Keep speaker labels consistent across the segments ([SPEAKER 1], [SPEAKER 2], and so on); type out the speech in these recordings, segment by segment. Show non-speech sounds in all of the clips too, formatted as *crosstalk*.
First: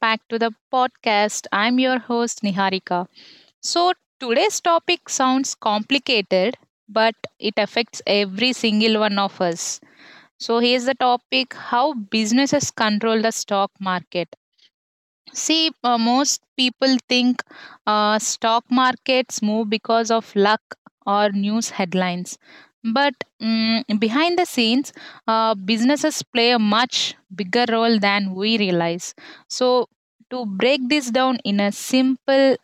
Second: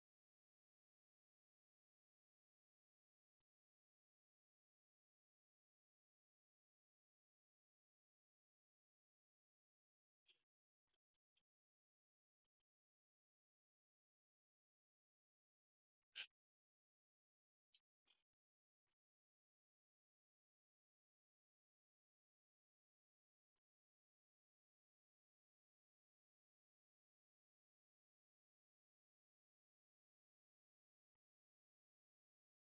[SPEAKER 1] back to the podcast. I'm your host Niharika. So, today's topic sounds complicated, but it affects every single one of us. So, here's the topic how businesses control the stock market. See, most people think stock markets move because of luck or news headlines. But behind the scenes, businesses play a much bigger role than we realize. So, to break this down in a simple,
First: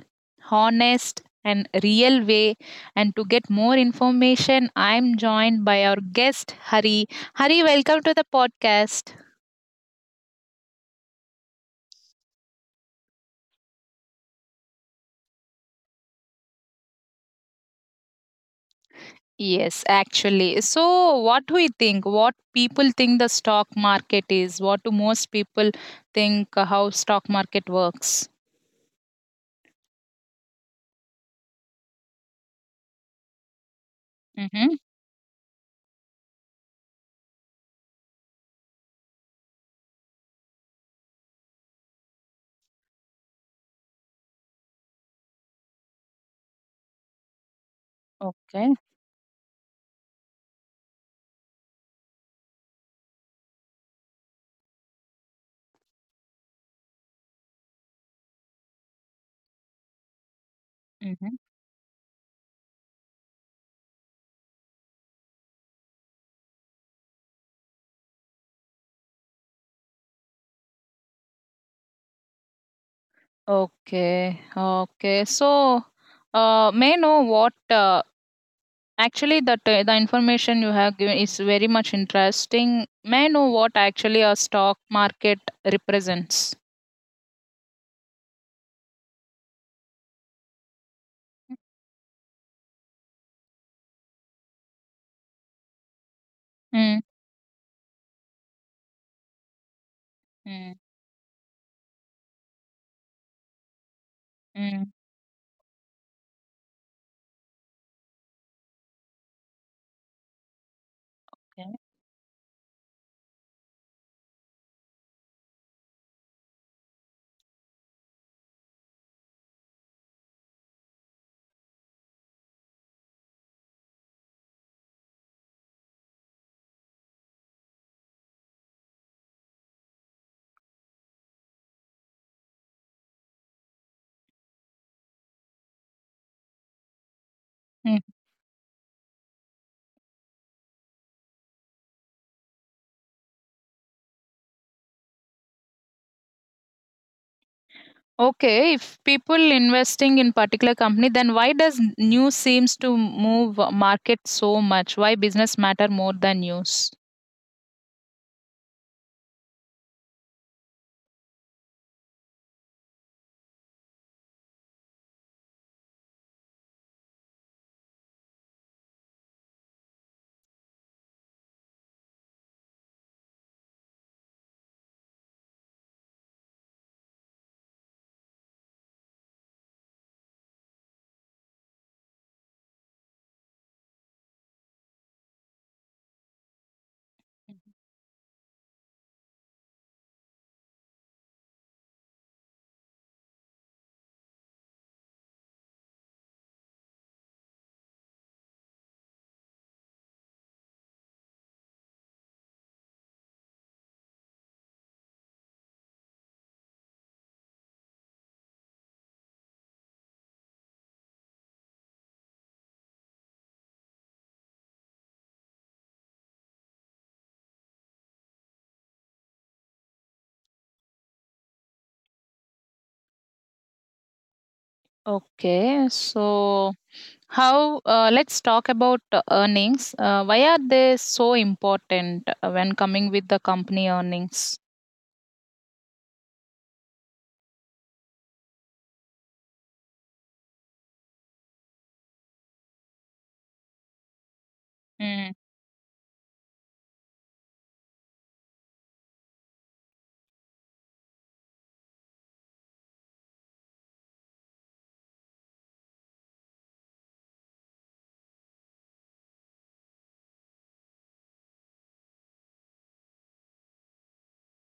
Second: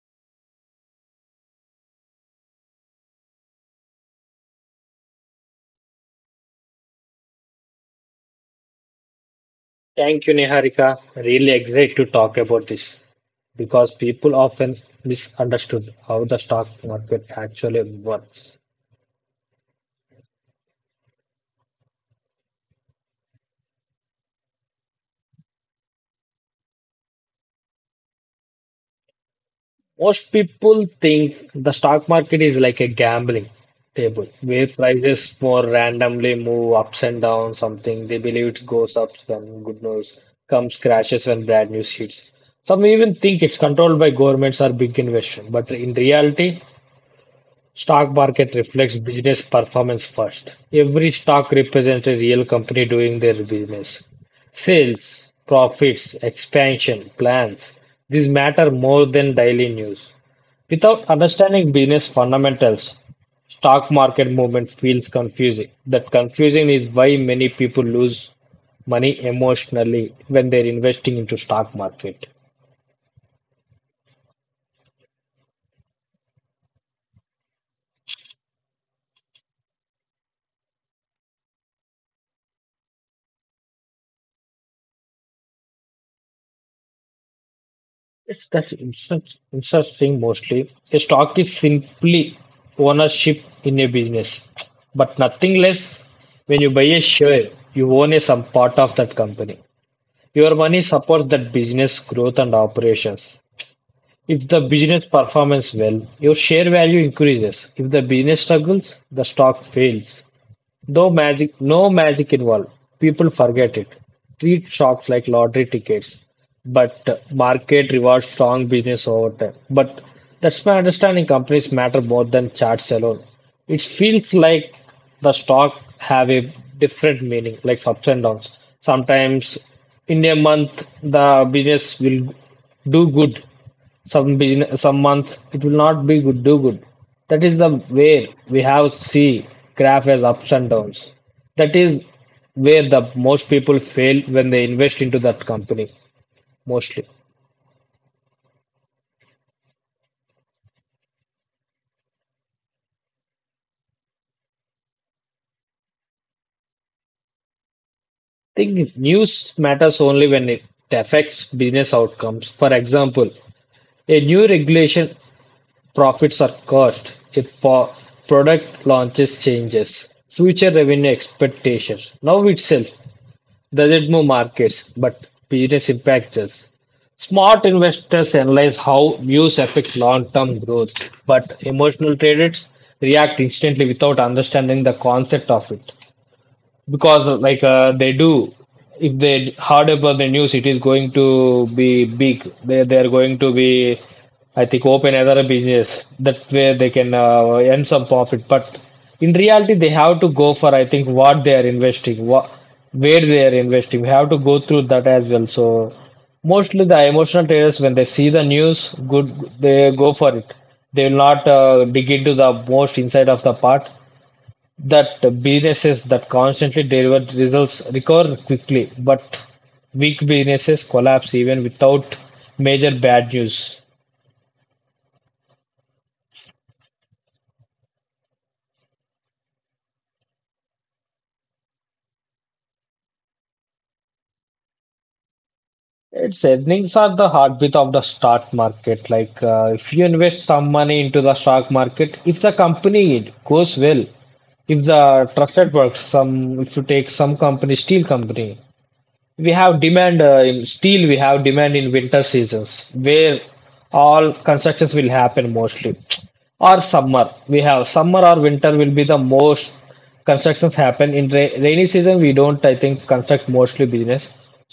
[SPEAKER 1] honest, and real way, and to get more information, I'm joined by our guest, Hari. Hari, welcome to the podcast.
[SPEAKER 2] Thank you, Niharika. Really excited to talk about this because people often misunderstood how the stock market actually works.
[SPEAKER 1] Yes, actually. So, what do you think? What people think the stock market is? What do most people think how stock market works?
[SPEAKER 2] Most people think the stock market is like a gambling table where
[SPEAKER 1] Mm-hmm.
[SPEAKER 2] prices more randomly move ups and down something. They believe it goes up when good news comes, crashes when bad news hits. Some even think it's controlled by governments or big investors, but in reality, stock market
[SPEAKER 1] Okay.
[SPEAKER 2] reflects business performance first. Every stock represents a real company doing their business. Sales, profits, expansion, plans, these matter more than daily news. Without
[SPEAKER 1] Mm-hmm.
[SPEAKER 2] understanding business fundamentals, stock market movement feels confusing. That confusion is why many people lose money emotionally when they're investing into stock market.
[SPEAKER 1] Okay, okay. So, may I know what actually the information you have given is very much interesting. May I know what actually a stock market represents?
[SPEAKER 2] It's that in such thing mostly. A stock is simply ownership in a business, but nothing less. When you buy
[SPEAKER 1] Mm.
[SPEAKER 2] a share, you own a some part of that company. Your
[SPEAKER 1] Mm-hmm.
[SPEAKER 2] money supports that business growth and operations. If the
[SPEAKER 1] Mm.
[SPEAKER 2] business performs well, your share value increases. If the business struggles, the stock fails. No magic,
[SPEAKER 1] Okay.
[SPEAKER 2] no magic involved. People forget it. Treat stocks like lottery tickets, but market rewards strong business over time. But that's my understanding. Companies matter more than charts alone. It feels like the stock have a different meaning, like ups and downs. Sometimes in a month the business will do good, some business, some months it will not be good, do good. That is the where we have see graph as ups and downs. That is where the most people fail when they invest into that company mostly. I
[SPEAKER 1] Okay, if people investing in particular company, then why does news seems to move market so much? Why business matter more than news?
[SPEAKER 2] think news matters only when it affects business outcomes. For example, a new regulation profits are cost if product launches changes, future revenue expectations. Now itself, doesn't move markets, but business impactors. Smart investors analyze how views affect long-term growth, but emotional traders react instantly without understanding the concept of it because they do if they hard about the news it is going to be big they are going to be I think open other business that way they can earn some profit but in reality they have to go for I think what they are investing what where they are investing we have to go through that as well so mostly the emotional traders when they see the news good they go for it they will not dig into the most inside of the part that businesses that constantly deliver results recover quickly, but weak businesses collapse even without major bad news.
[SPEAKER 1] Okay, so how? Let's talk about earnings. Why are they so important when coming with the company earnings?
[SPEAKER 2] Its earnings are the heartbeat of the stock market. Like if you invest some money into the stock market, if the company goes well, if the trusted works, some if you take some company, steel company, we have demand in steel we have demand in winter seasons where all constructions will happen mostly or summer we have summer or winter will be the most constructions happen in rainy season we don't I think construct mostly business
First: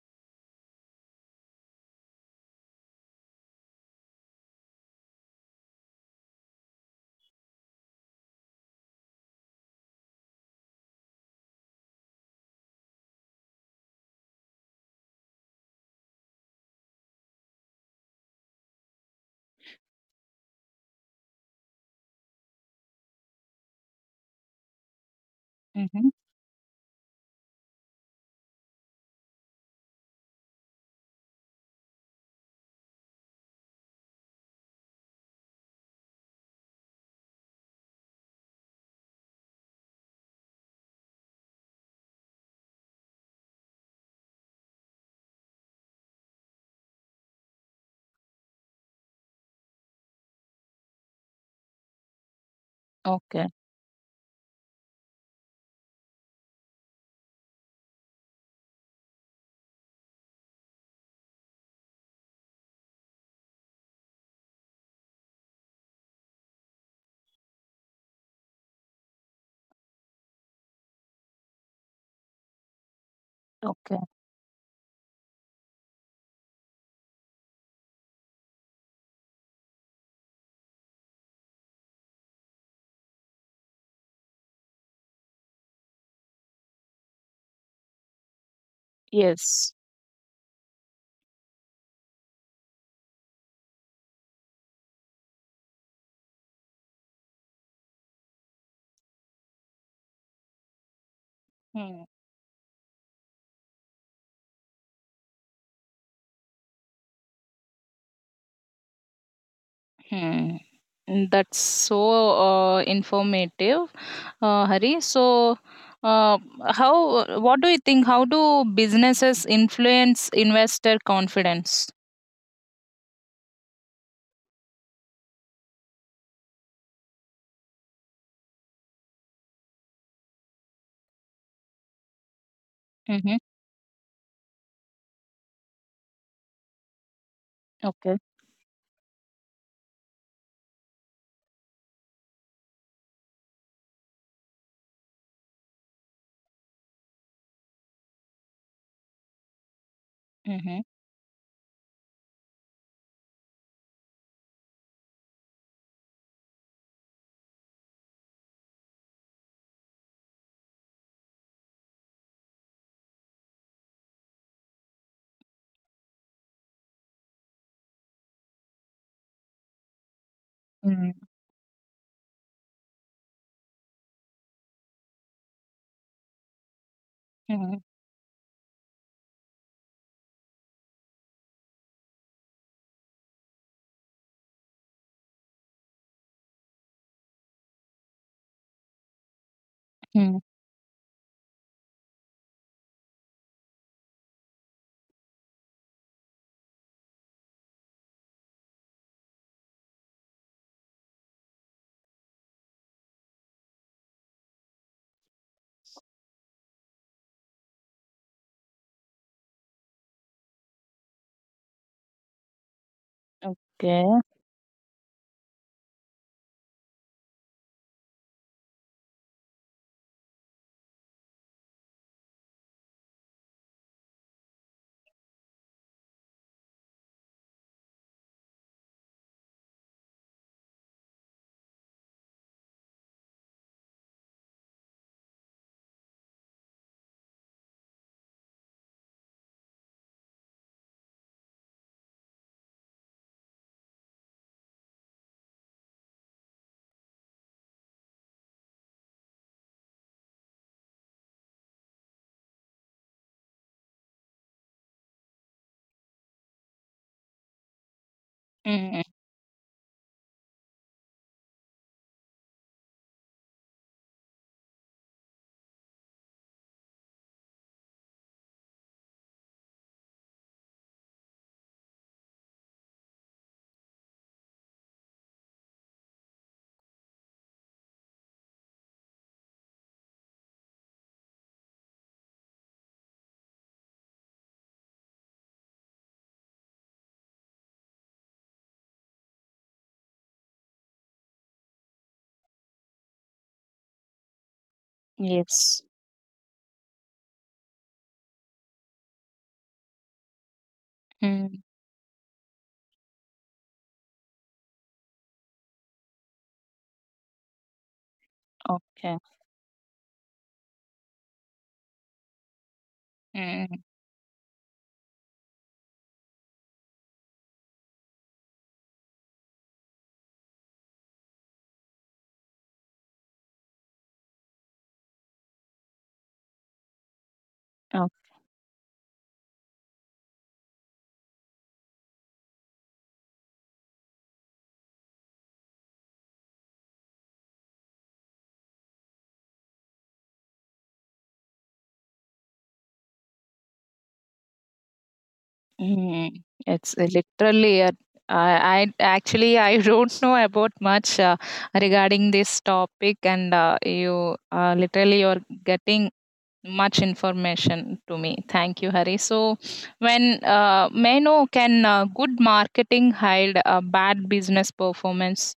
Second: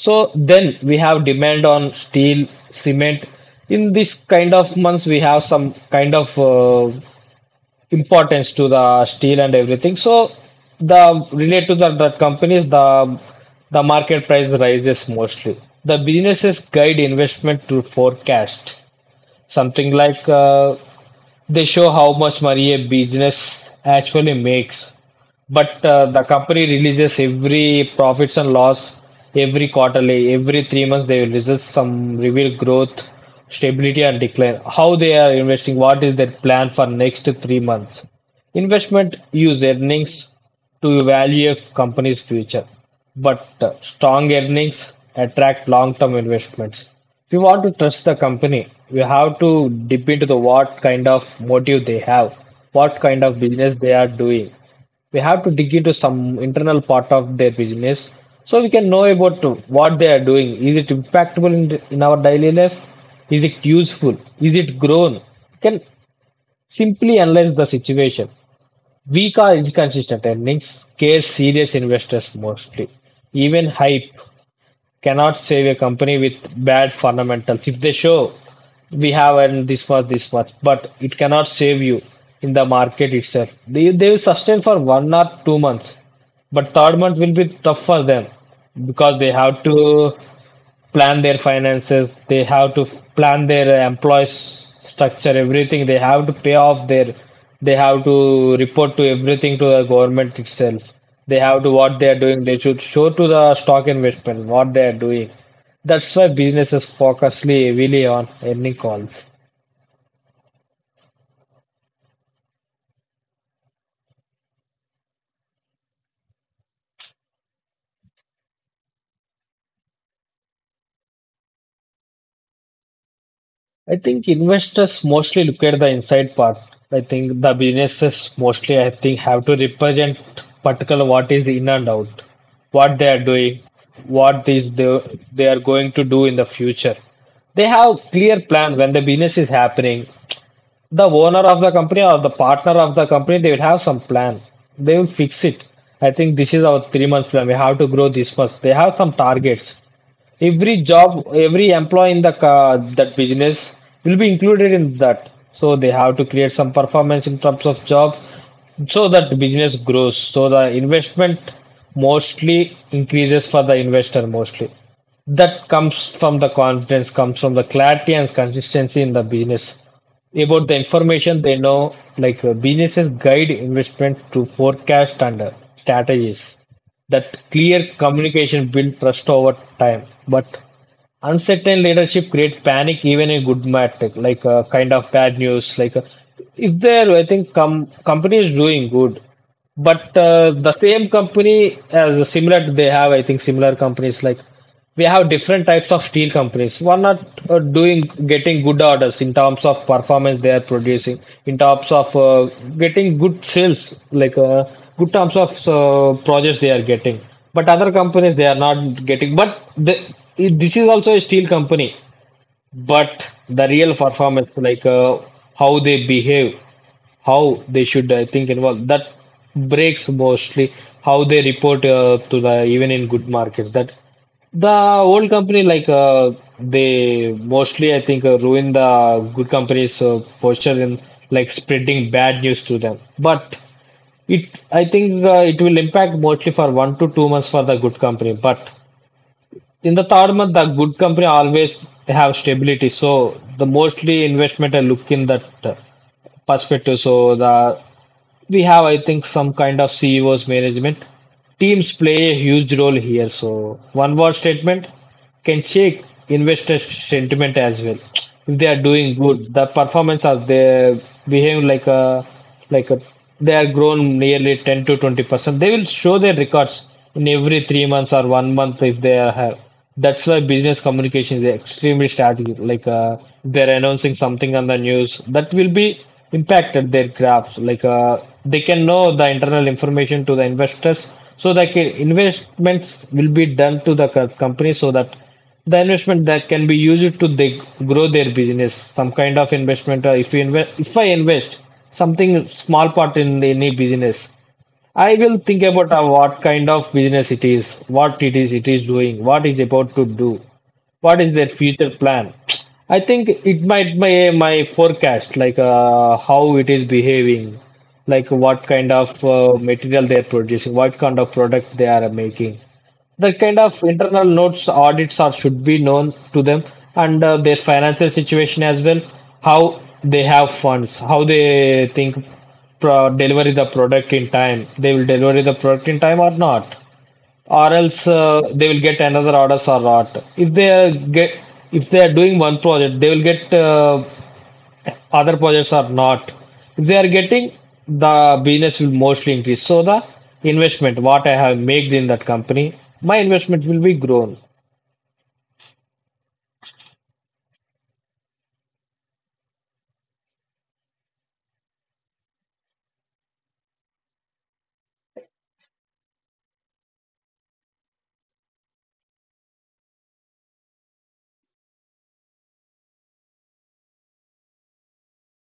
[SPEAKER 2] so then we have demand on steel cement in this kind of months we have some kind of importance to the steel and everything. So the relate to the companies, the market price rises mostly. The businesses guide investment to forecast something like they show how much money a business actually makes, but
[SPEAKER 1] Mm-hmm.
[SPEAKER 2] the company releases every profits and loss every quarterly, every 3 months they will release some reveal growth, stability and decline. How they are investing, what is their plan for next 3 months? Investment use earnings to value a company's future, but strong earnings attract long-term investments. If you want to trust the company, we have to dip into the what kind of motive they have, what kind of
[SPEAKER 1] Okay.
[SPEAKER 2] business they are doing. We have to dig into some internal part of their business so we can know about what they are doing. Is it impactable in our daily life? Is it useful? Is it grown? You can simply analyze the situation. Weak or inconsistent earnings scare serious investors mostly. Even
[SPEAKER 1] Okay.
[SPEAKER 2] hype cannot save a company with bad fundamentals. If they show we have earned this much, but it cannot save you in the market itself. They will sustain for 1 or 2 months, but third month will be tough for them because they have
[SPEAKER 1] Yes.
[SPEAKER 2] to plan their finances they have to plan their employees structure everything they have to pay off their they have to report to everything to the government itself they have to what they are doing they should show to the stock investment what they are doing that's why businesses focus heavily on earning calls.
[SPEAKER 1] Hmm. That's so informative, Hari. So, uh, how? What do you think? How do businesses influence investor confidence?
[SPEAKER 2] I think investors mostly look at the inside part. I think the businesses mostly, I think, have to represent particular what is in and out, what they are
[SPEAKER 1] Mm-hmm.
[SPEAKER 2] doing, what is the, they are going to do in the future. They have
[SPEAKER 1] Okay.
[SPEAKER 2] clear plan when the business is happening. The owner of the company or the partner of the company, they will have some plan. They will fix it. I think this is our 3 month plan. We have to grow this much. They have some targets
[SPEAKER 1] Mm-hmm.
[SPEAKER 2] every job, every employee in the that business will be included in that. So they have to create some performance in terms of job, so that business grows. So the investment mostly increases for the investor mostly. That comes from the confidence, comes from the clarity and consistency in the business about the information they know, like businesses guide investment to forecast and strategies. That
[SPEAKER 1] Mm-hmm.
[SPEAKER 2] clear communication builds trust over time. But uncertain leadership creates panic even in good matter, like a kind of bad news. Like if there, I think company is doing good, but
[SPEAKER 1] Mm.
[SPEAKER 2] the same company as similar, they have I think similar companies like we have different types of steel companies. One are doing getting good orders in terms of performance they are producing, in terms of getting good sales, like good terms of projects they are getting. But other companies they are not getting. But the, this is also a steel company. But the real
[SPEAKER 1] Okay.
[SPEAKER 2] performance, like how they behave, how they should I think involve that breaks mostly how they report to the even in good markets that the old company like they mostly I think ruin the good companies posture in like spreading bad news to them but it I think it will impact mostly for 1 to 2 months for the good company but in the third month the good company always have stability so the mostly investment I look in that perspective so the we have I think some kind of CEOs management teams play a huge role here so one word statement can shake investor sentiment as well. If they are
[SPEAKER 1] Mm-hmm.
[SPEAKER 2] doing good, the performance of they behave like a they are grown nearly 10 to 20%. They will show their records in every 3 months or 1 month if they are have. That's why business communication is extremely strategic. Like they're announcing something on the news that will be impacted their graphs. Like they can know the internal information to the investors so that investments will be done to the company so that the investment that can be used to they grow their business some kind of investment or if you invest if I invest something small part in any business I will think
[SPEAKER 1] Yes.
[SPEAKER 2] about what kind of business it is, what it is doing, what is about to do, what is their
[SPEAKER 1] Mm.
[SPEAKER 2] future plan. I think it might my forecast like how it is behaving, like what kind of
[SPEAKER 1] Okay.
[SPEAKER 2] material they are producing, what kind of product they are making the kind of
[SPEAKER 1] Mm.
[SPEAKER 2] internal notes audits are should be known to them and their financial situation as well how they have funds how they think deliver the product in time they will deliver the product in time or not or else they will get another orders or not if they are get if they are doing one project they will get other projects are not. If they are getting, the business will mostly increase. So the investment, what I have made in that company, my investment will be grown.
[SPEAKER 1] Mhm. It's literally a I I actually I *laughs* don't know about much regarding this topic, and you literally you're getting much information to me. Thank you, Hari. So, when may I know can good marketing hide a bad business performance?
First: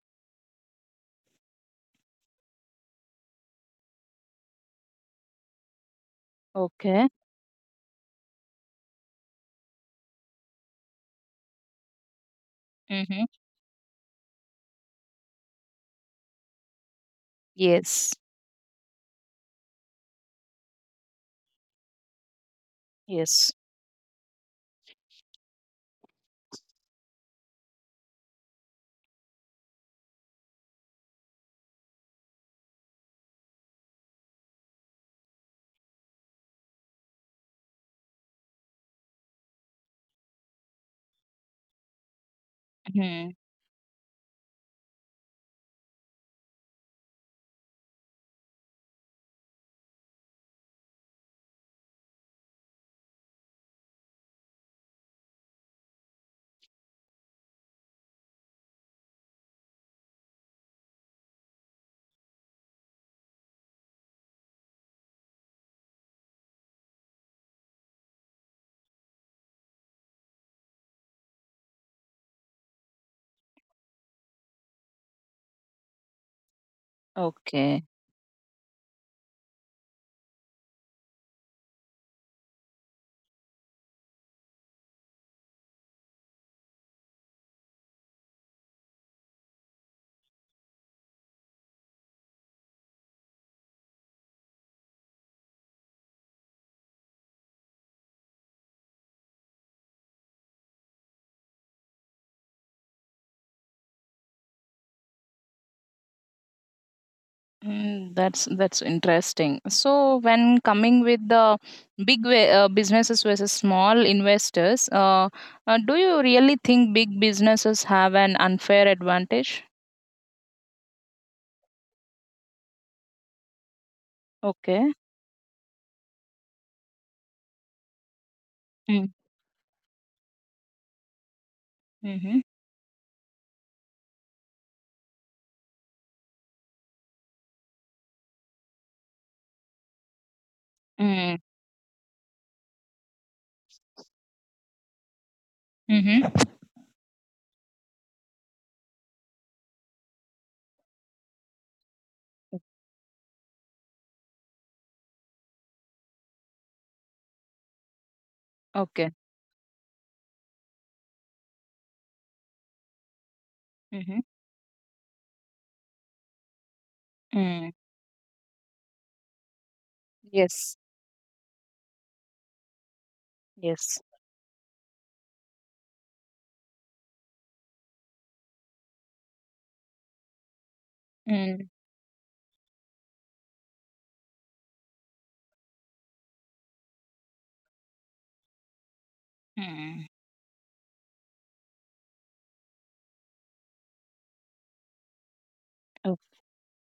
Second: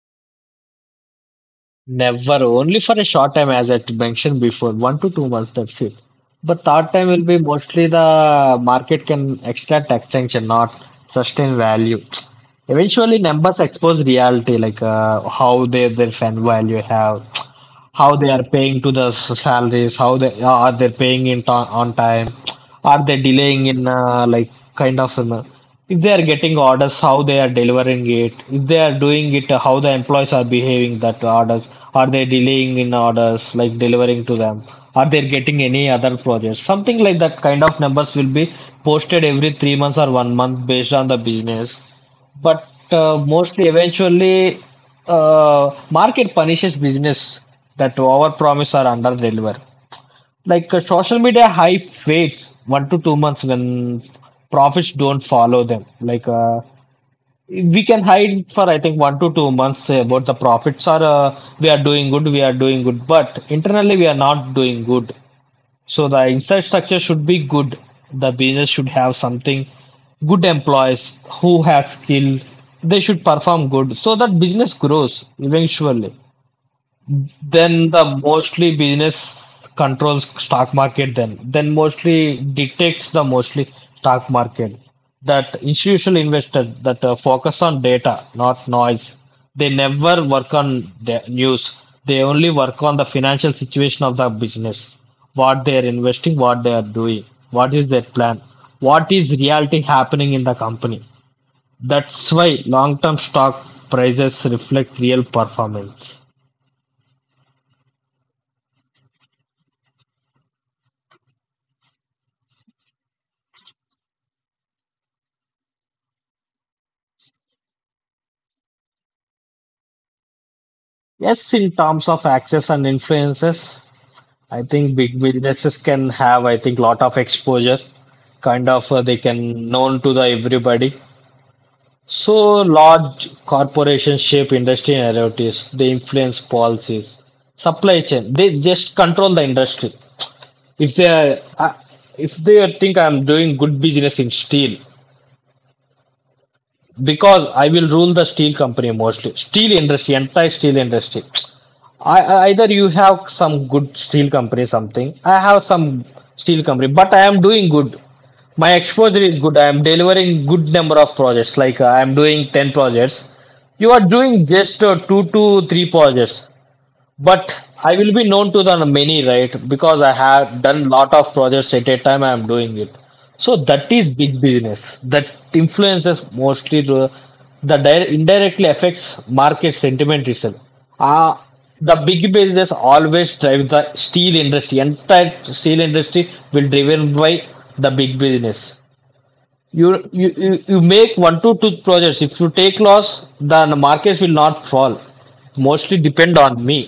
[SPEAKER 2] Never, only for a short time, as I mentioned before, 1 to 2 months, that's it. But third
[SPEAKER 1] Okay.
[SPEAKER 2] time will be mostly the market can extract extension, not sustain value. Eventually,
[SPEAKER 1] Mm-hmm.
[SPEAKER 2] numbers expose reality, like how they their fan value have, how
[SPEAKER 1] Yes.
[SPEAKER 2] they are paying to the salaries, how they are they paying in on time, are they
[SPEAKER 1] Yes.
[SPEAKER 2] delaying in like kind of. uh, if they are getting orders, how they are delivering it, if they are doing it, how the employees are behaving that orders, are they delaying in orders, like delivering to them, are they getting any other projects, something like that. Kind of numbers will be posted every 3 months or 1 month based on the business. But
[SPEAKER 1] Hmm.
[SPEAKER 2] mostly eventually, market punishes business that over promise or under deliver. Like social media hype fades 1 to 2 months when profits don't follow them. Like we can hide for I think 1 to 2 months about the profits are, we are doing good, we are doing good, but internally we are not doing good. So the inside structure should be good. The business should have something good employees who have skill. They should perform good so that business grows eventually.
[SPEAKER 1] Okay.
[SPEAKER 2] Then the mostly business controls stock market then. Then mostly detects the mostly stock market. That institutional investor that focus on data, not noise. They never work on the news. They only work on the financial situation of the business. What they are investing, what they are doing, what is their plan, what is reality happening in the company. That's why long-term stock prices reflect real performance.
[SPEAKER 1] That's interesting. So when coming with the big way, businesses versus small investors, do you really think big businesses have an unfair advantage?
[SPEAKER 2] Yes, in terms of access and influences, I
[SPEAKER 1] Okay.
[SPEAKER 2] think big businesses can have, I think, lot of exposure. Kind of,
[SPEAKER 1] Mm,
[SPEAKER 2] they can known to the everybody.
[SPEAKER 1] mm-hmm.
[SPEAKER 2] So large corporations shape industry narratives. They influence policies, supply chain. They just control the industry. If they
[SPEAKER 1] Mm,
[SPEAKER 2] are, uh, if they think I'm doing good business in steel,
[SPEAKER 1] mm-hmm.
[SPEAKER 2] because I will rule the steel company mostly. Steel industry, entire steel industry. Either you have some good steel company something. I have some steel company, but I am doing good. My
[SPEAKER 1] Okay.
[SPEAKER 2] exposure is good. I am delivering good number of projects. Like I am doing 10 projects. You are
[SPEAKER 1] Mm-hmm.
[SPEAKER 2] doing just two to three projects. But
[SPEAKER 1] Mm.
[SPEAKER 2] I will be known to the many, right? Because I have
[SPEAKER 1] Yes.
[SPEAKER 2] done lot of projects at a time. I am doing it, so that
[SPEAKER 1] Yes.
[SPEAKER 2] is big business. That influences mostly indirectly affects market sentiment itself. Ah,
[SPEAKER 1] Mm.
[SPEAKER 2] the big business always drives the steel industry. Entire steel industry will driven by the big business. You,
[SPEAKER 1] Mm.
[SPEAKER 2] you you you make one to two projects. If you take loss, then the markets will not fall. Mostly
[SPEAKER 1] Oh.
[SPEAKER 2] depend on me.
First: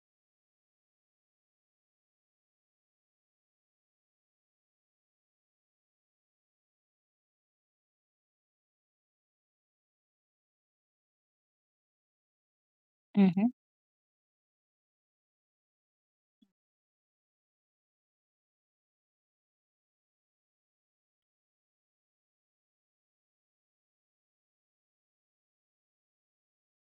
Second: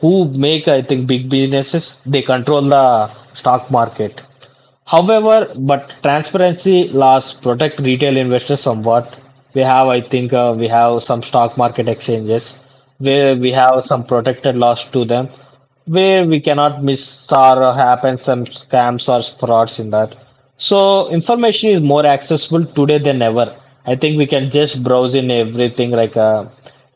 [SPEAKER 2] Who make I think big businesses, they control the stock market. However, but transparency laws protect retail investors somewhat. We have, I think, we have some stock market exchanges where
[SPEAKER 1] Mm-hmm.
[SPEAKER 2] we have some protected laws to them, where we cannot miss or happen some scams or frauds in that. So information is more accessible today than ever. I think we can just browse in everything, like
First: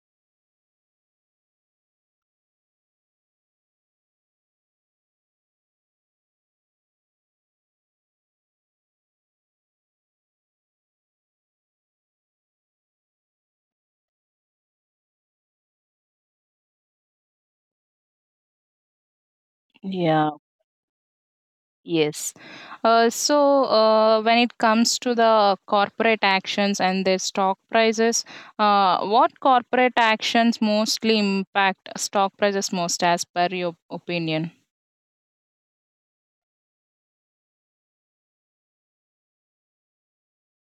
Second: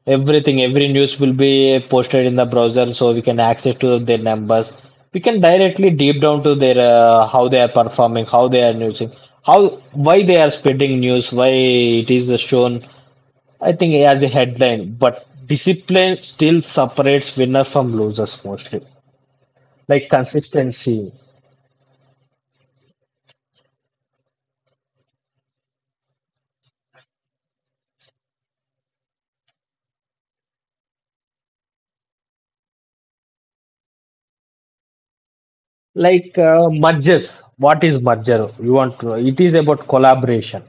[SPEAKER 2] everything, every news will be posted in the browser so we can access to their numbers. We can directly deep down to their how they are performing, how they are using, how why they are spreading news, why it is the shown. I think as a headline, but discipline still separates winners from losers mostly, like
[SPEAKER 1] Yeah.
[SPEAKER 2] consistency,
[SPEAKER 1] Yes. When it comes to the corporate actions and their stock prices, what corporate actions mostly impact stock prices most, as per your opinion?
[SPEAKER 2] like mergers, what is merger you want to, it is about collaboration.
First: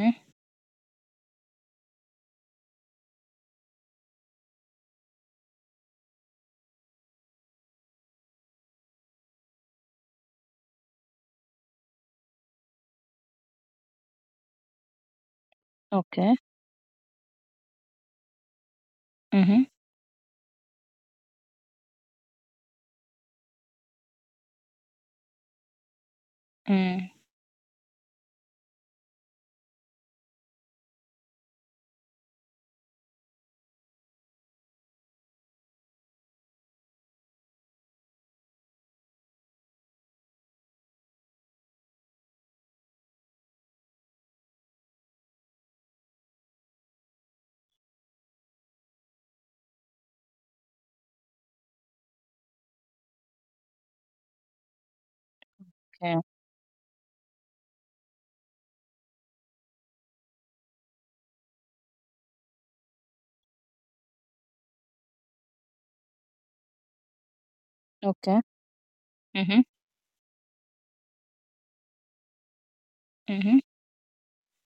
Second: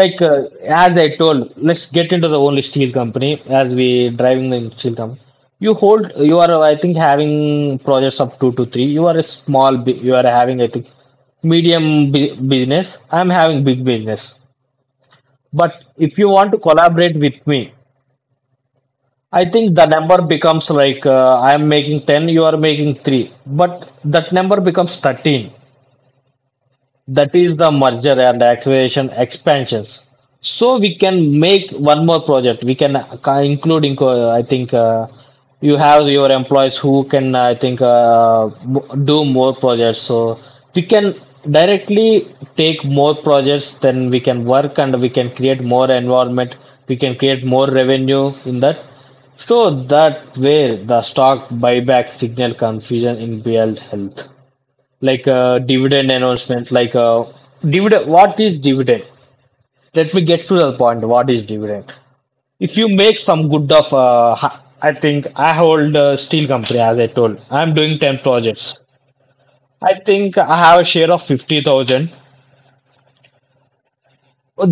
[SPEAKER 2] Like as I told, let's get into the only steel company, as we driving the steel company, you are, I think, having projects of 2 to 3. You are a small you are having, I think, medium business. I'm having big business, but if you
[SPEAKER 1] Okay.
[SPEAKER 2] want to collaborate with me, I
[SPEAKER 1] Mm-hmm.
[SPEAKER 2] think the number becomes, like I am making 10, you are making 3. But that number becomes 13.
[SPEAKER 1] Mm.
[SPEAKER 2] That is the merger and acquisition expansions. So we can make one more project. We can include, I think, you have your employees who can, I think, do more projects. So we can directly take more projects, then we can work and we can create more environment. We can create more revenue in that. So that way the stock buyback signal confusion in BL health, like a dividend
[SPEAKER 1] Okay.
[SPEAKER 2] announcement, like a dividend. What is dividend? Let me get to the point. What is dividend? If you make some good of, I think I hold a steel company, as I told. I'm doing ten
[SPEAKER 1] Okay.
[SPEAKER 2] projects.
[SPEAKER 1] Mm-hmm.
[SPEAKER 2] I think I have a share of 50,000,
[SPEAKER 1] Mm-hmm.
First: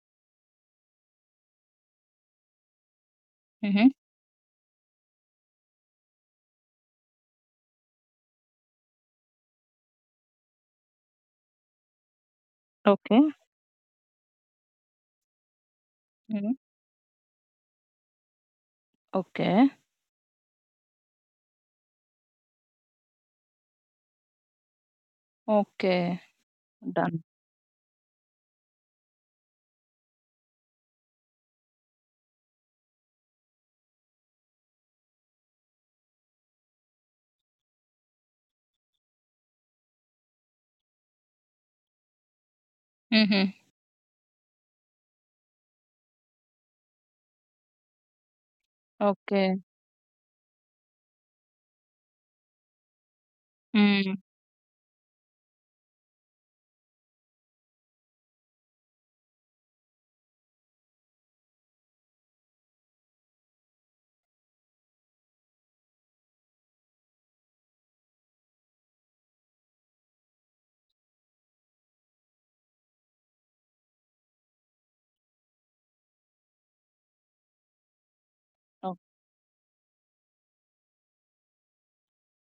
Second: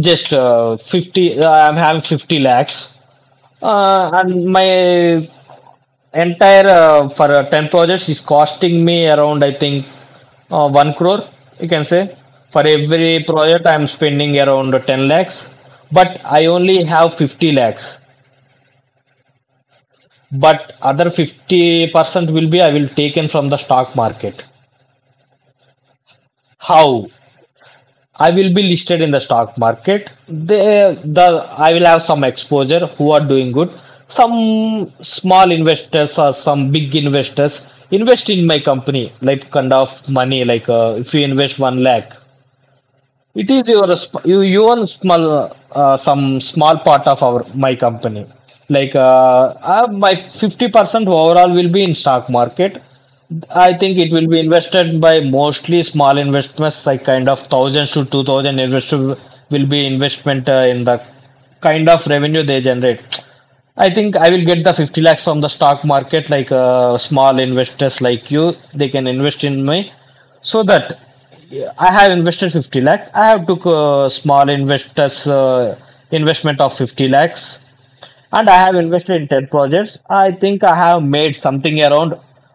[SPEAKER 2] just 50. I'm having 50 lakhs,
[SPEAKER 1] Mm-hmm.
[SPEAKER 2] and my entire for 10 projects is costing me around, I think, 1 crore, you can say. For every
[SPEAKER 1] Okay.
[SPEAKER 2] project, I'm spending around 10 lakhs, but I
[SPEAKER 1] Mm-hmm.
[SPEAKER 2] only have 50 lakhs.
[SPEAKER 1] Okay.
[SPEAKER 2] But other 50% will be I will taken from the stock market.
[SPEAKER 1] Okay.
[SPEAKER 2] How?
[SPEAKER 1] Done.
[SPEAKER 2] I will be listed in the stock market. They, the I will have some exposure who are doing good. Some small investors or some big investors invest in my company, like kind of money. Like if you invest 1 lakh, it
[SPEAKER 1] Mm-hmm.
[SPEAKER 2] is you own small, some small part of our my company. Like
[SPEAKER 1] Okay.
[SPEAKER 2] my 50% overall will be in stock market. I think it
[SPEAKER 1] Mm.
[SPEAKER 2] will be invested by mostly small investments, like kind of thousands to 2,000 investor will be investment, in the kind of revenue they generate. I think I will get the 50 lakhs from the stock market, like small investors like you, they can invest in me, so that I have invested 50 lakhs. I have took small investors investment of 50 lakhs and I have
[SPEAKER 1] O-
[SPEAKER 2] invested in 10 projects. I think I have made something around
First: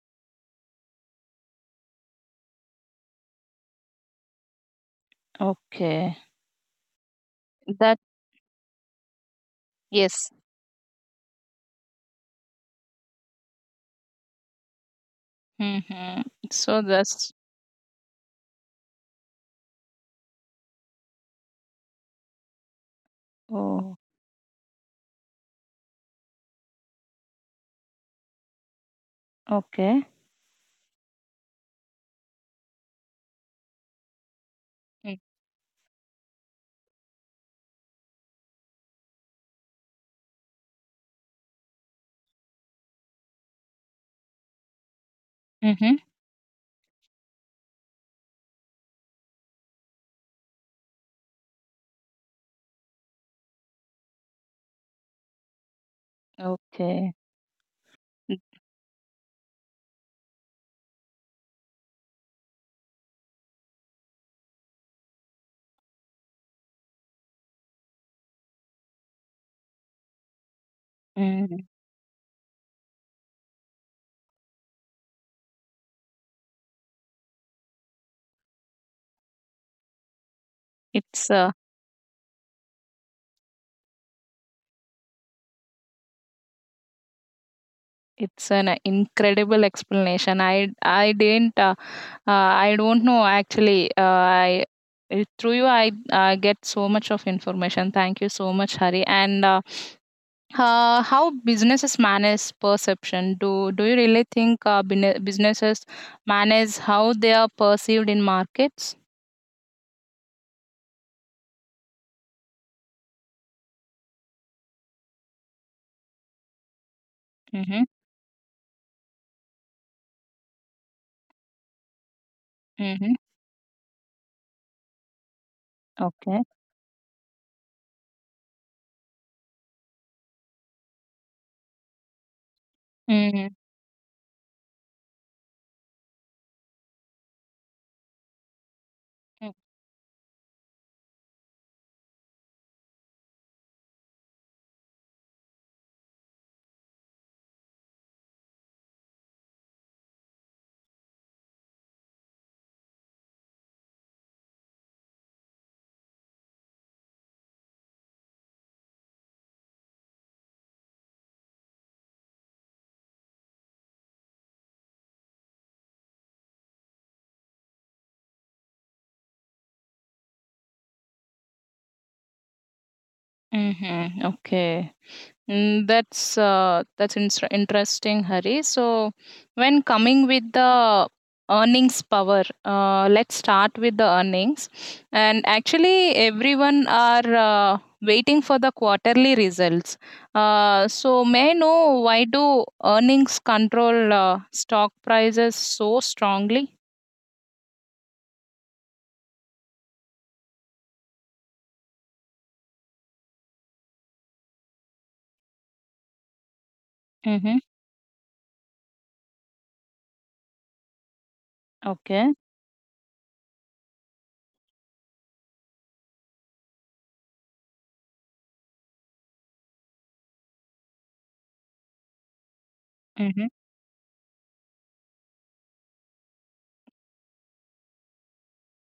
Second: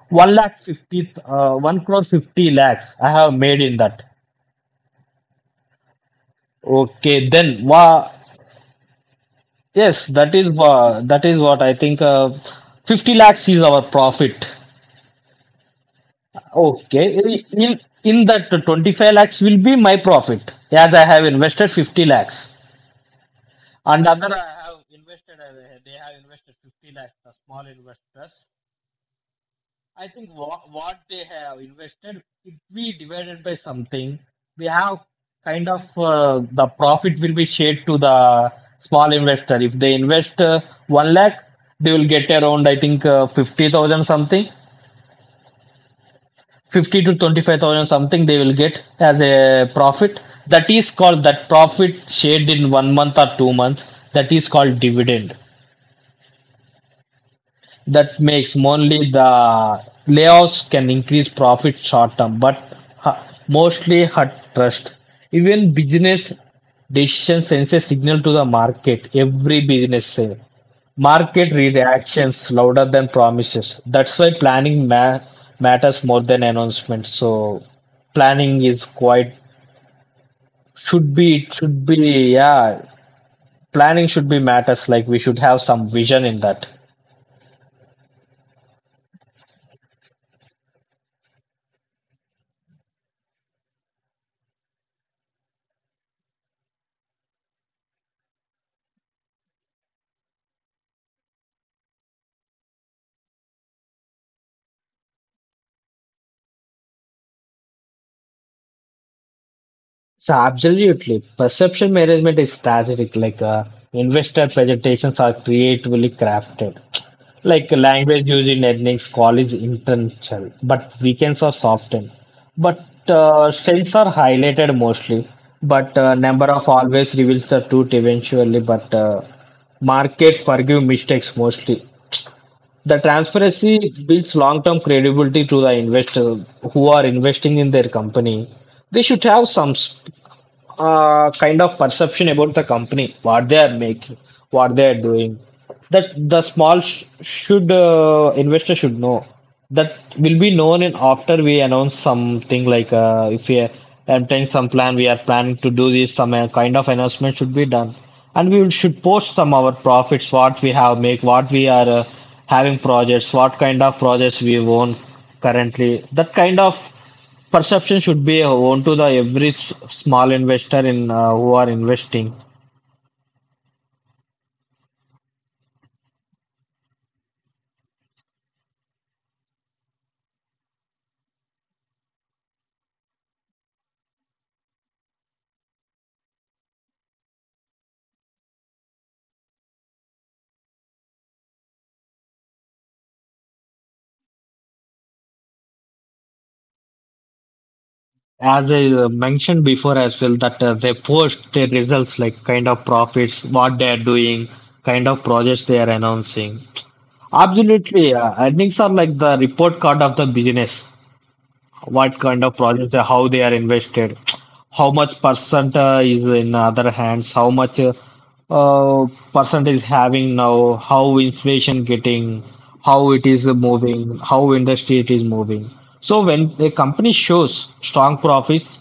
[SPEAKER 2] 1 lakh 50, 1 crore 50 lakhs. I have made in that.
[SPEAKER 1] Okay.
[SPEAKER 2] Okay, then,
[SPEAKER 1] That
[SPEAKER 2] wow, yes,
[SPEAKER 1] yes.
[SPEAKER 2] that is what I think 50 lakhs is our profit.
[SPEAKER 1] Mm-hmm. So that's
[SPEAKER 2] Okay, in that 25 lakhs will be my profit, as I have invested 50 lakhs.
[SPEAKER 1] oh
[SPEAKER 2] And other I have invested, they have invested 50 lakhs, the small investors.
[SPEAKER 1] okay.
[SPEAKER 2] Then, if we divided by something, we have
[SPEAKER 1] Mm,
[SPEAKER 2] kind of, the profit will be shared to the small investor. If they invest 1 lakh, they will get around, I think, 50,000 something,
[SPEAKER 1] mhm.
[SPEAKER 2] 50 to 25,000 something they will get as a profit. That is called that profit shared in 1 month or 2 months. That is called dividend.
[SPEAKER 1] Okay.
[SPEAKER 2] That
[SPEAKER 1] Mm.
[SPEAKER 2] makes only the layoffs can increase profit short term, but hu- mostly hurt trust. Even business decision sends a signal to the market. Every business say market
[SPEAKER 1] mm.
[SPEAKER 2] reactions louder than promises. That's why planning matters more than announcement. So planning is quite, should
[SPEAKER 1] It's
[SPEAKER 2] be,
[SPEAKER 1] uh,
[SPEAKER 2] it should be, yeah, planning should be matters, like we should have some vision in that.
[SPEAKER 1] it's an incredible explanation. I don't know actually. I Through you I get so much of information. Thank you so much, Hari. And how businesses manage perception? Do you really think businesses manage how they are perceived in markets?
[SPEAKER 2] So absolutely, perception management is strategic. Like investor presentations are creatively crafted. Like
[SPEAKER 1] Mm-hmm.
[SPEAKER 2] language used in earnings call is intentional, but weekends are softened. But
[SPEAKER 1] Mm-hmm.
[SPEAKER 2] sales are highlighted mostly. But
[SPEAKER 1] Okay.
[SPEAKER 2] number of always reveals the truth eventually. But market forgive mistakes mostly. The
[SPEAKER 1] Mm-hmm.
[SPEAKER 2] transparency builds long-term credibility to the investor who are investing in their company. They should have some kind of perception about the company, what they are making, what they are doing. That the small sh should, investor should know that will be known in, after we announce something, like if we obtain some plan, we are planning to do this, some kind of announcement should be done and should post some our profits, what we have make, what we are having projects, what kind of projects we own currently. That kind of perception should be owned to the every small investor in, who are investing.
[SPEAKER 1] Mhm. Okay. That's that's interesting, Hari. So, when coming with the earnings power, let's start with the earnings. And actually, everyone are waiting for the quarterly results. So, may I know why do earnings control stock prices so strongly?
[SPEAKER 2] As I mentioned before as well, that they post their results, like kind of profits, what they are doing, kind of projects they are announcing.
[SPEAKER 1] Mm-hmm.
[SPEAKER 2] Absolutely, earnings are like the report card of the business. What
[SPEAKER 1] Okay.
[SPEAKER 2] kind of projects, how they are invested, how much percent is in other hands, how much uh, percent is having now, how inflation getting, how it
[SPEAKER 1] Mm-hmm.
[SPEAKER 2] is moving, how industry it is moving. So when a company shows strong profits,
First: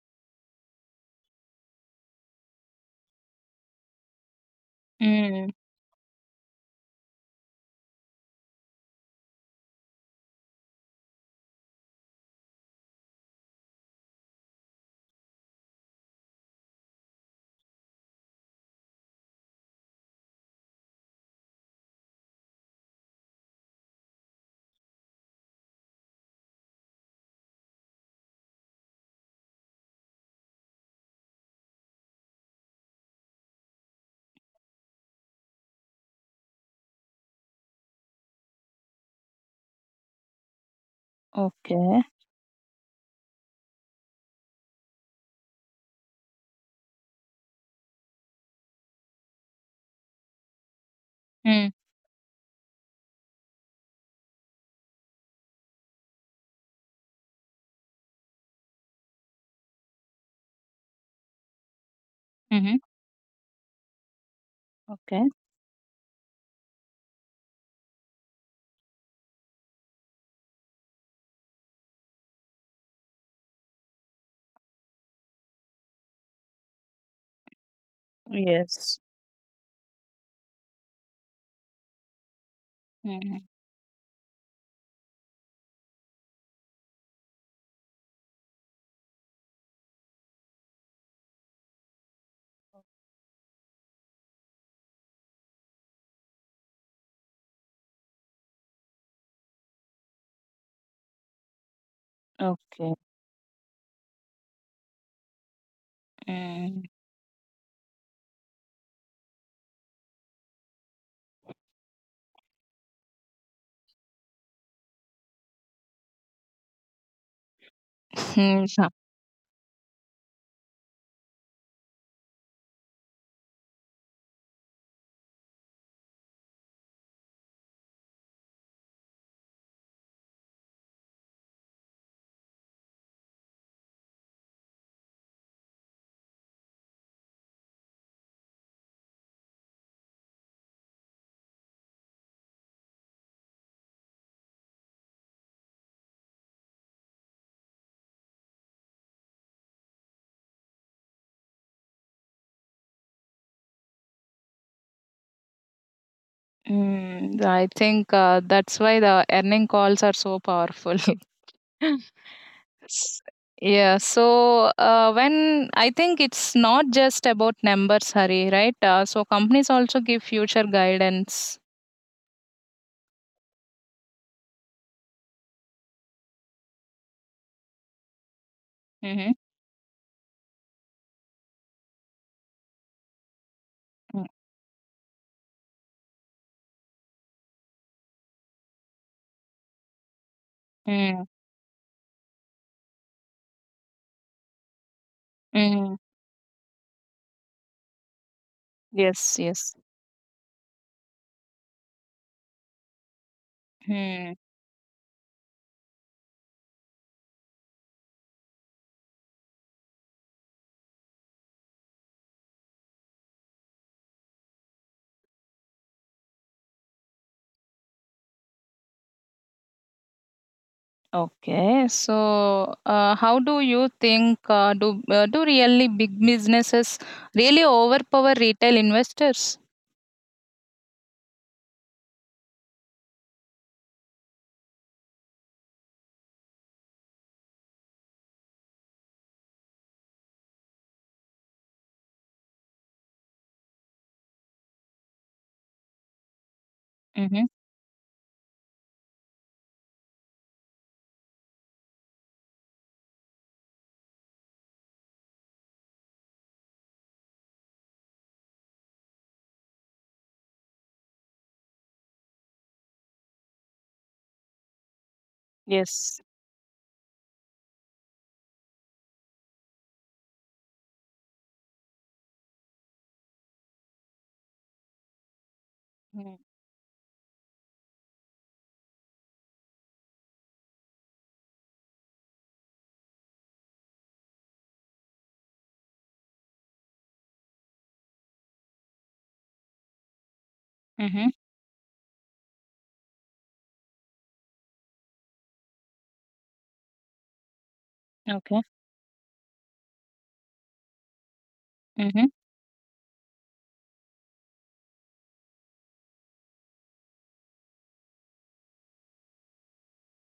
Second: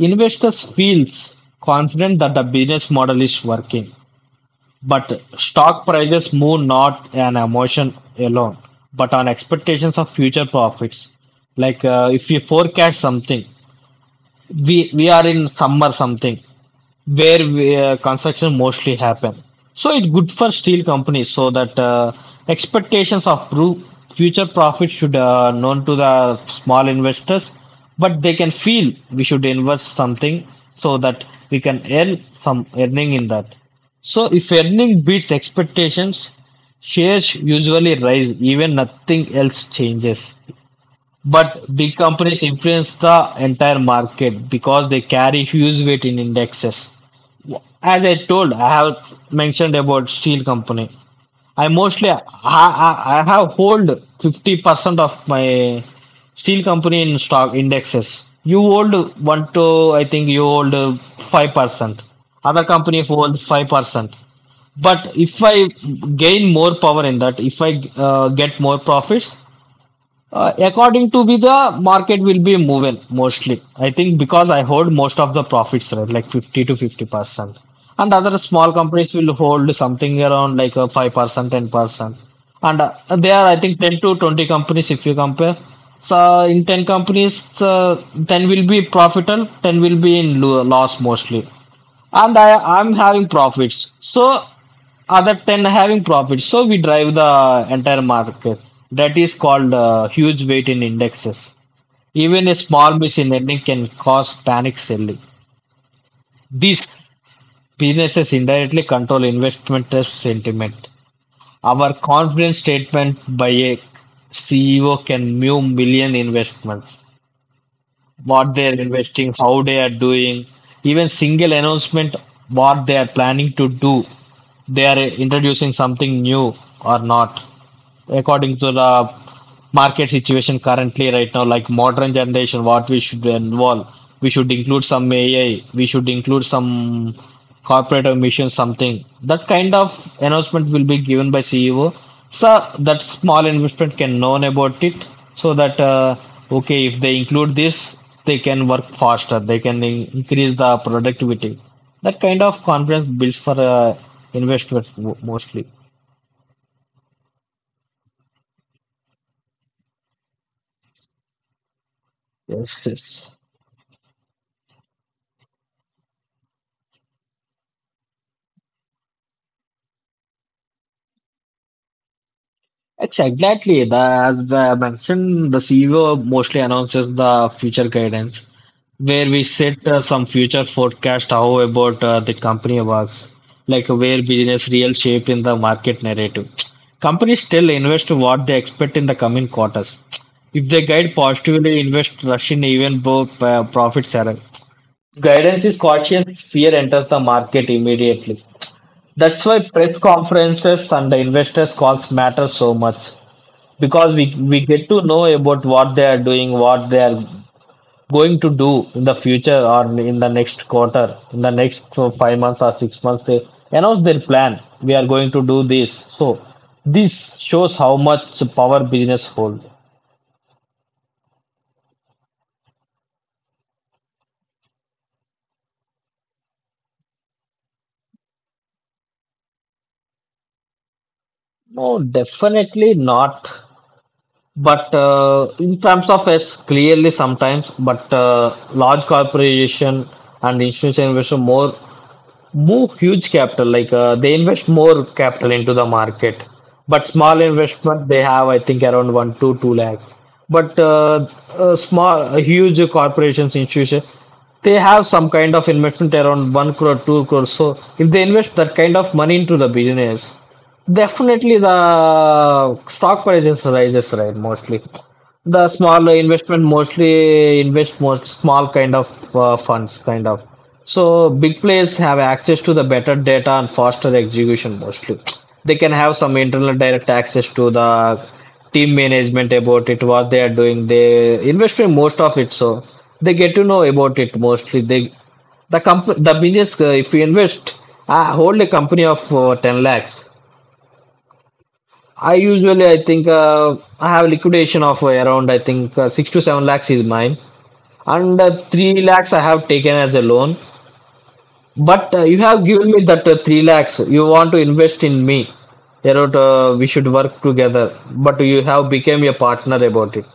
[SPEAKER 2] investors feels confident that the business model is working, but
[SPEAKER 1] Mm.
[SPEAKER 2] stock prices move not on emotion alone, but on expectations of future profits. Like if we forecast something, we are in summer something where we, construction mostly happen. So it's good for steel companies, so that expectations of future profits should, known to the small investors, but they can feel we should invest something so that we can earn some earning in that. So if earning beats expectations, shares usually rise even nothing else changes. But big
[SPEAKER 1] Okay.
[SPEAKER 2] companies influence the entire market because they carry huge weight in indexes. As I told, I have mentioned about steel company. I
[SPEAKER 1] Mm.
[SPEAKER 2] mostly, I have hold 50% of my steel company in stock indexes. You hold one to I think you hold 5%. Other
[SPEAKER 1] Mm-hmm.
[SPEAKER 2] company hold 5%. But
[SPEAKER 1] Okay.
[SPEAKER 2] if I gain more power in that, if I get more profits, according to me, the market will be moving mostly. I think because I hold most of the profits, right, like 50 to 50%. And other small
[SPEAKER 1] Yes.
[SPEAKER 2] companies will hold something around like a 5%, 10%. And there are,
[SPEAKER 1] Mhm.
[SPEAKER 2] I think, 10 to 20 companies if you compare. So in 10 companies, 10 will be profitable, 10 will be in loss mostly and I'm having profits. So other 10 having profits. So we drive the entire market. That is called huge weight in indexes. Even a
[SPEAKER 1] Okay.
[SPEAKER 2] small miss in earning can cause panic selling.
[SPEAKER 1] Mm.
[SPEAKER 2] These businesses indirectly control investment risk sentiment. Our confidence statement by a CEO can move million investments. What
[SPEAKER 1] Hmm,
[SPEAKER 2] they're
[SPEAKER 1] so-
[SPEAKER 2] investing, how they are doing, even single announcement, what they are planning to do, they are introducing something new or not according to the market situation currently right now, like modern generation what we should involve, we should include some AI, we should include some corporate emission, something that kind of announcement will be given by CEO, so that small investment can know about it. So that okay, if they include this, they can work faster, they can increase the productivity. That kind of confidence builds for investors mostly.
[SPEAKER 1] I think that's why the earning calls are so powerful. *laughs*
[SPEAKER 2] Yes,
[SPEAKER 1] S-
[SPEAKER 2] yes.
[SPEAKER 1] Yeah, so when I think it's not just about numbers, Hari, right? So companies also give future guidance.
[SPEAKER 2] Exactly. The, as I mentioned, the CEO mostly announces the future guidance, where
[SPEAKER 1] Mm-hmm.
[SPEAKER 2] we set some future forecast how about the company works, like where
[SPEAKER 1] Mm,
[SPEAKER 2] business real shape in the market narrative. Companies still invest what they expect in the coming quarters. If they guide
[SPEAKER 1] mm,
[SPEAKER 2] positively, invest rush in even though profits are. Guidance is
[SPEAKER 1] mm.
[SPEAKER 2] cautious, fear enters the market immediately.
[SPEAKER 1] Yes,
[SPEAKER 2] That's why
[SPEAKER 1] yes.
[SPEAKER 2] press conferences and the investors calls matter so much, because we get to know about what they are doing, what they are going to do in the future, or in the next quarter, in the next so, 5 months or 6 months, they announce their plan. We are going to do this. So this shows how much power business hold.
[SPEAKER 1] Okay, so how do you think do really big businesses really overpower retail investors?
[SPEAKER 2] No, definitely not, but in terms of s clearly sometimes, but large corporation and institutional investor more move huge capital, like they invest more capital into the market. But small
[SPEAKER 1] Mm-hmm.
[SPEAKER 2] investment, they have I think around 1 to 2 lakhs, but small huge corporations institution, they have some kind of investment around 1 crore 2 crore. So if they invest that kind of money into the business, definitely the stock prices rises, right, mostly. The small
[SPEAKER 1] Yes.
[SPEAKER 2] investment mostly invest most small kind of funds kind of. So big players have access to the better data and faster execution mostly. They can have some internal direct access to the team management about it, what they are doing. They invest in most of it, so they get to know about it mostly. They the comp the business if you invest, I hold a company of 10 lakhs.
[SPEAKER 1] Mm-hmm.
[SPEAKER 2] I usually I think I have liquidation of around I think 6 to 7 lakhs is mine, and
[SPEAKER 1] Okay.
[SPEAKER 2] 3 lakhs I have taken as a loan. But
[SPEAKER 1] Mm-hmm.
[SPEAKER 2] you have given me that 3 lakhs. You want to invest in me. About, we should work together. But you have become a partner about it.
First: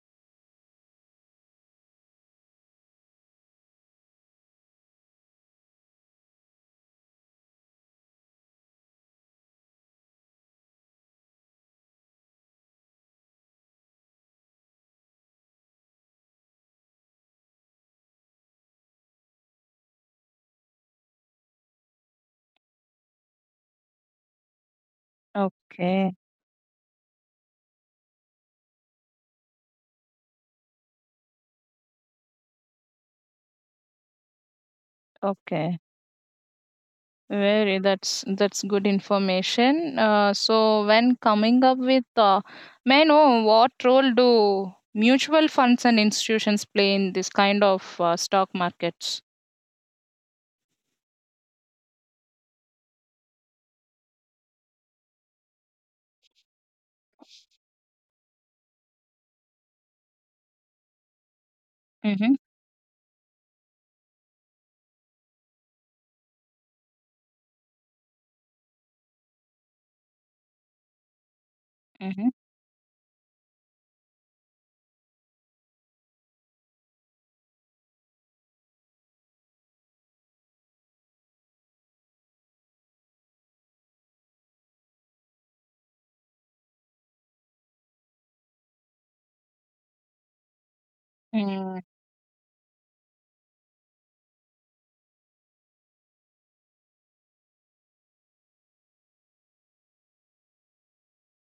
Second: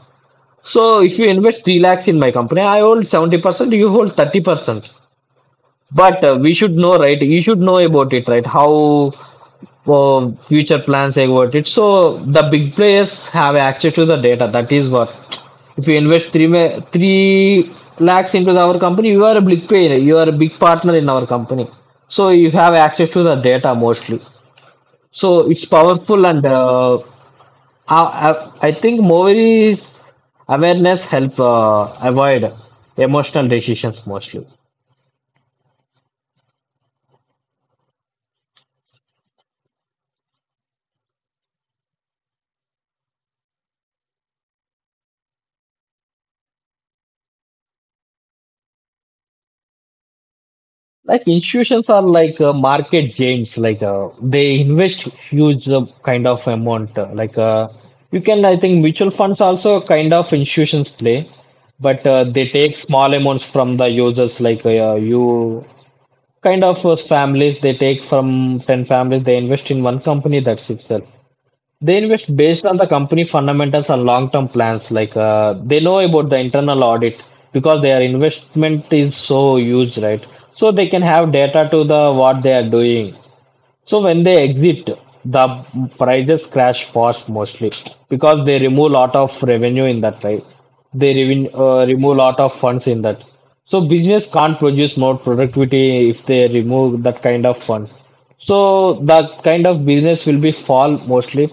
[SPEAKER 2] So if you invest 3 lakhs in my company, I hold 70%, you hold 30%. But we should know, right? You should know about it, right? How for future plans about it. So the big players have access to the data. That is what. If you invest three lakhs into our company, you are a big player. You are a big partner in our company. So you have access to the data mostly. So it's
[SPEAKER 1] Okay.
[SPEAKER 2] powerful and I, I think Movies awareness help avoid emotional decisions mostly.
[SPEAKER 1] Okay. Very. That's good information. So when coming up with, may I know what role do mutual funds and institutions play in this kind of stock markets?
[SPEAKER 2] Like institutions are like market giants. Like they invest huge kind of amount. Like you can, I think mutual funds also kind of institutions play, but
[SPEAKER 1] Mm-hmm.
[SPEAKER 2] they take small amounts from the users. Like you kind of families, they take from 10 families, they invest in one company. That's itself. They
[SPEAKER 1] Mm-hmm.
[SPEAKER 2] invest based on the company fundamentals and long-term plans. Like they know about the internal audit because their investment is so huge, right? So they can have data to the what they are doing. So when they exit, the prices crash fast mostly, because they remove lot of revenue in that, right? They
[SPEAKER 1] Mm.
[SPEAKER 2] remove lot of funds in that. So business can't produce more productivity if they remove that kind of fund. So that kind of business will be fall mostly,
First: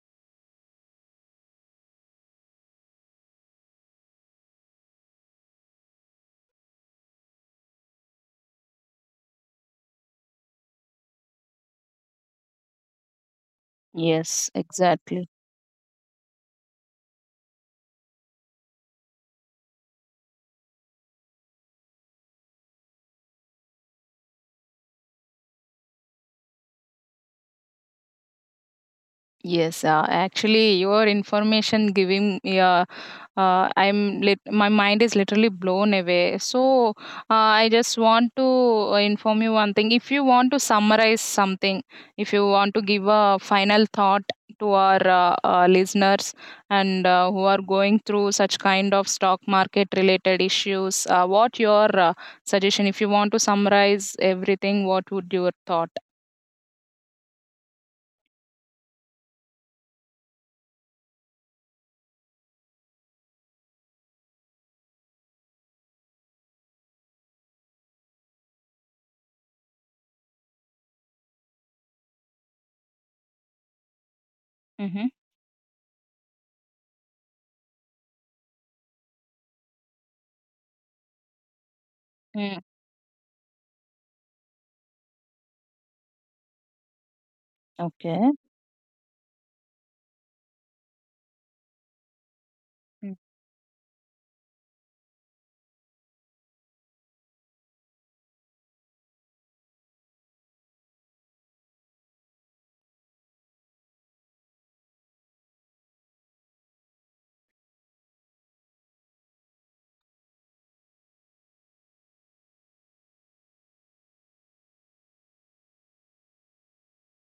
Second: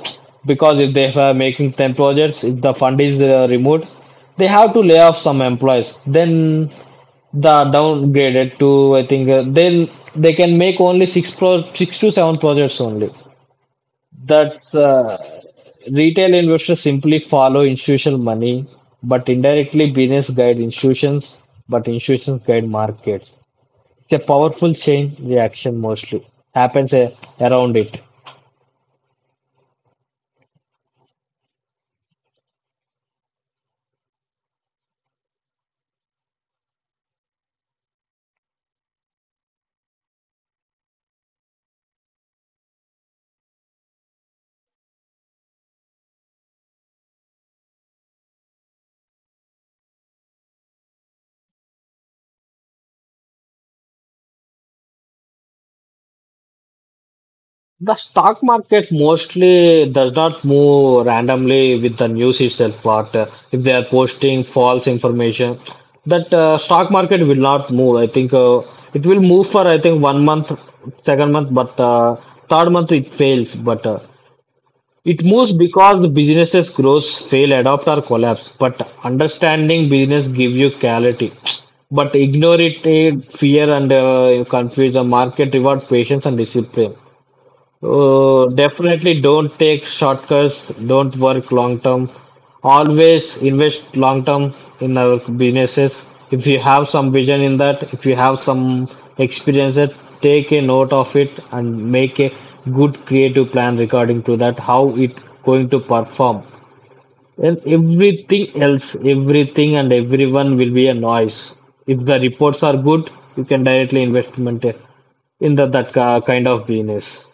[SPEAKER 2] because if they are making 10 projects, if the fund is removed, they have to lay off some employees. Then the downgraded to I think they can make only 6 to 7 projects only.
[SPEAKER 1] Yes.
[SPEAKER 2] That's
[SPEAKER 1] Exactly.
[SPEAKER 2] retail investors simply follow institutional money, but indirectly business guide institutions, but institutions guide markets. It's a powerful chain reaction mostly happens around it.
[SPEAKER 1] Yes, actually, your information giving, yeah, I'm my mind is literally blown away. So, I just want to inform you one thing. If you want to summarize something, if you want to give a final thought to our listeners and who are going through such kind of stock market related issues, what your suggestion? If you want to summarize everything, what would your thought?
[SPEAKER 2] The stock market mostly does not move randomly with the news itself. But if they are posting false information, that stock market will not move. I think it will move for I think 1 month, second month, but third month it fails. But
[SPEAKER 1] Mm-hmm.
[SPEAKER 2] it moves because the businesses grows, fail, adopt or collapse. But understanding business gives you clarity. But ignore
[SPEAKER 1] Mm,
[SPEAKER 2] it, eh, fear and confuse the market reward patience and discipline.
[SPEAKER 1] okay.
[SPEAKER 2] Definitely don't take shortcuts, don't work long term. Always invest long term in our businesses. If you have some vision in that, if you have some experience that, take a note of it and make a good creative plan regarding to that, how it going to perform. And everything else, everything and everyone will be a noise. If the reports are good, you can directly investment in the, that kind of business.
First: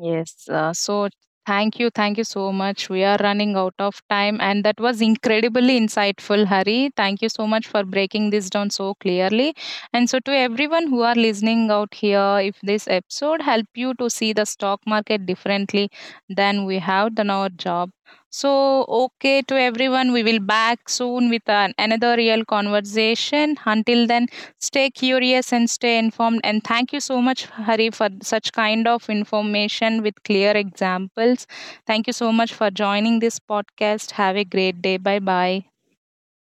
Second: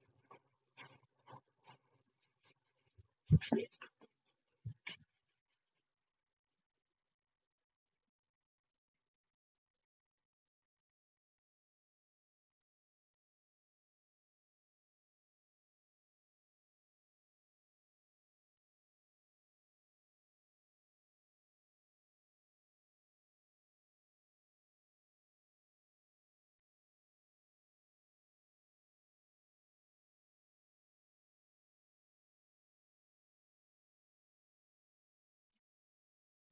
[SPEAKER 1] Yes. So thank you. Thank you so much. We are running out of time, and that was incredibly insightful, Hari. Thank you so much for breaking this down so clearly. And so, to everyone who are listening out here, if this episode help you to see the stock market differently than we have done our job. So, okay to everyone, we will back soon with an, another real conversation. Until then, stay curious and stay informed. And thank you so much, Hari, for such kind of information with clear examples. Thank you so much for joining this podcast. Have a great day. Bye bye.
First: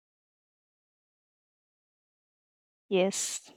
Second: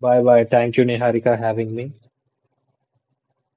[SPEAKER 2] Bye bye. Thank you, Niharika, having me.
[SPEAKER 1] Yes.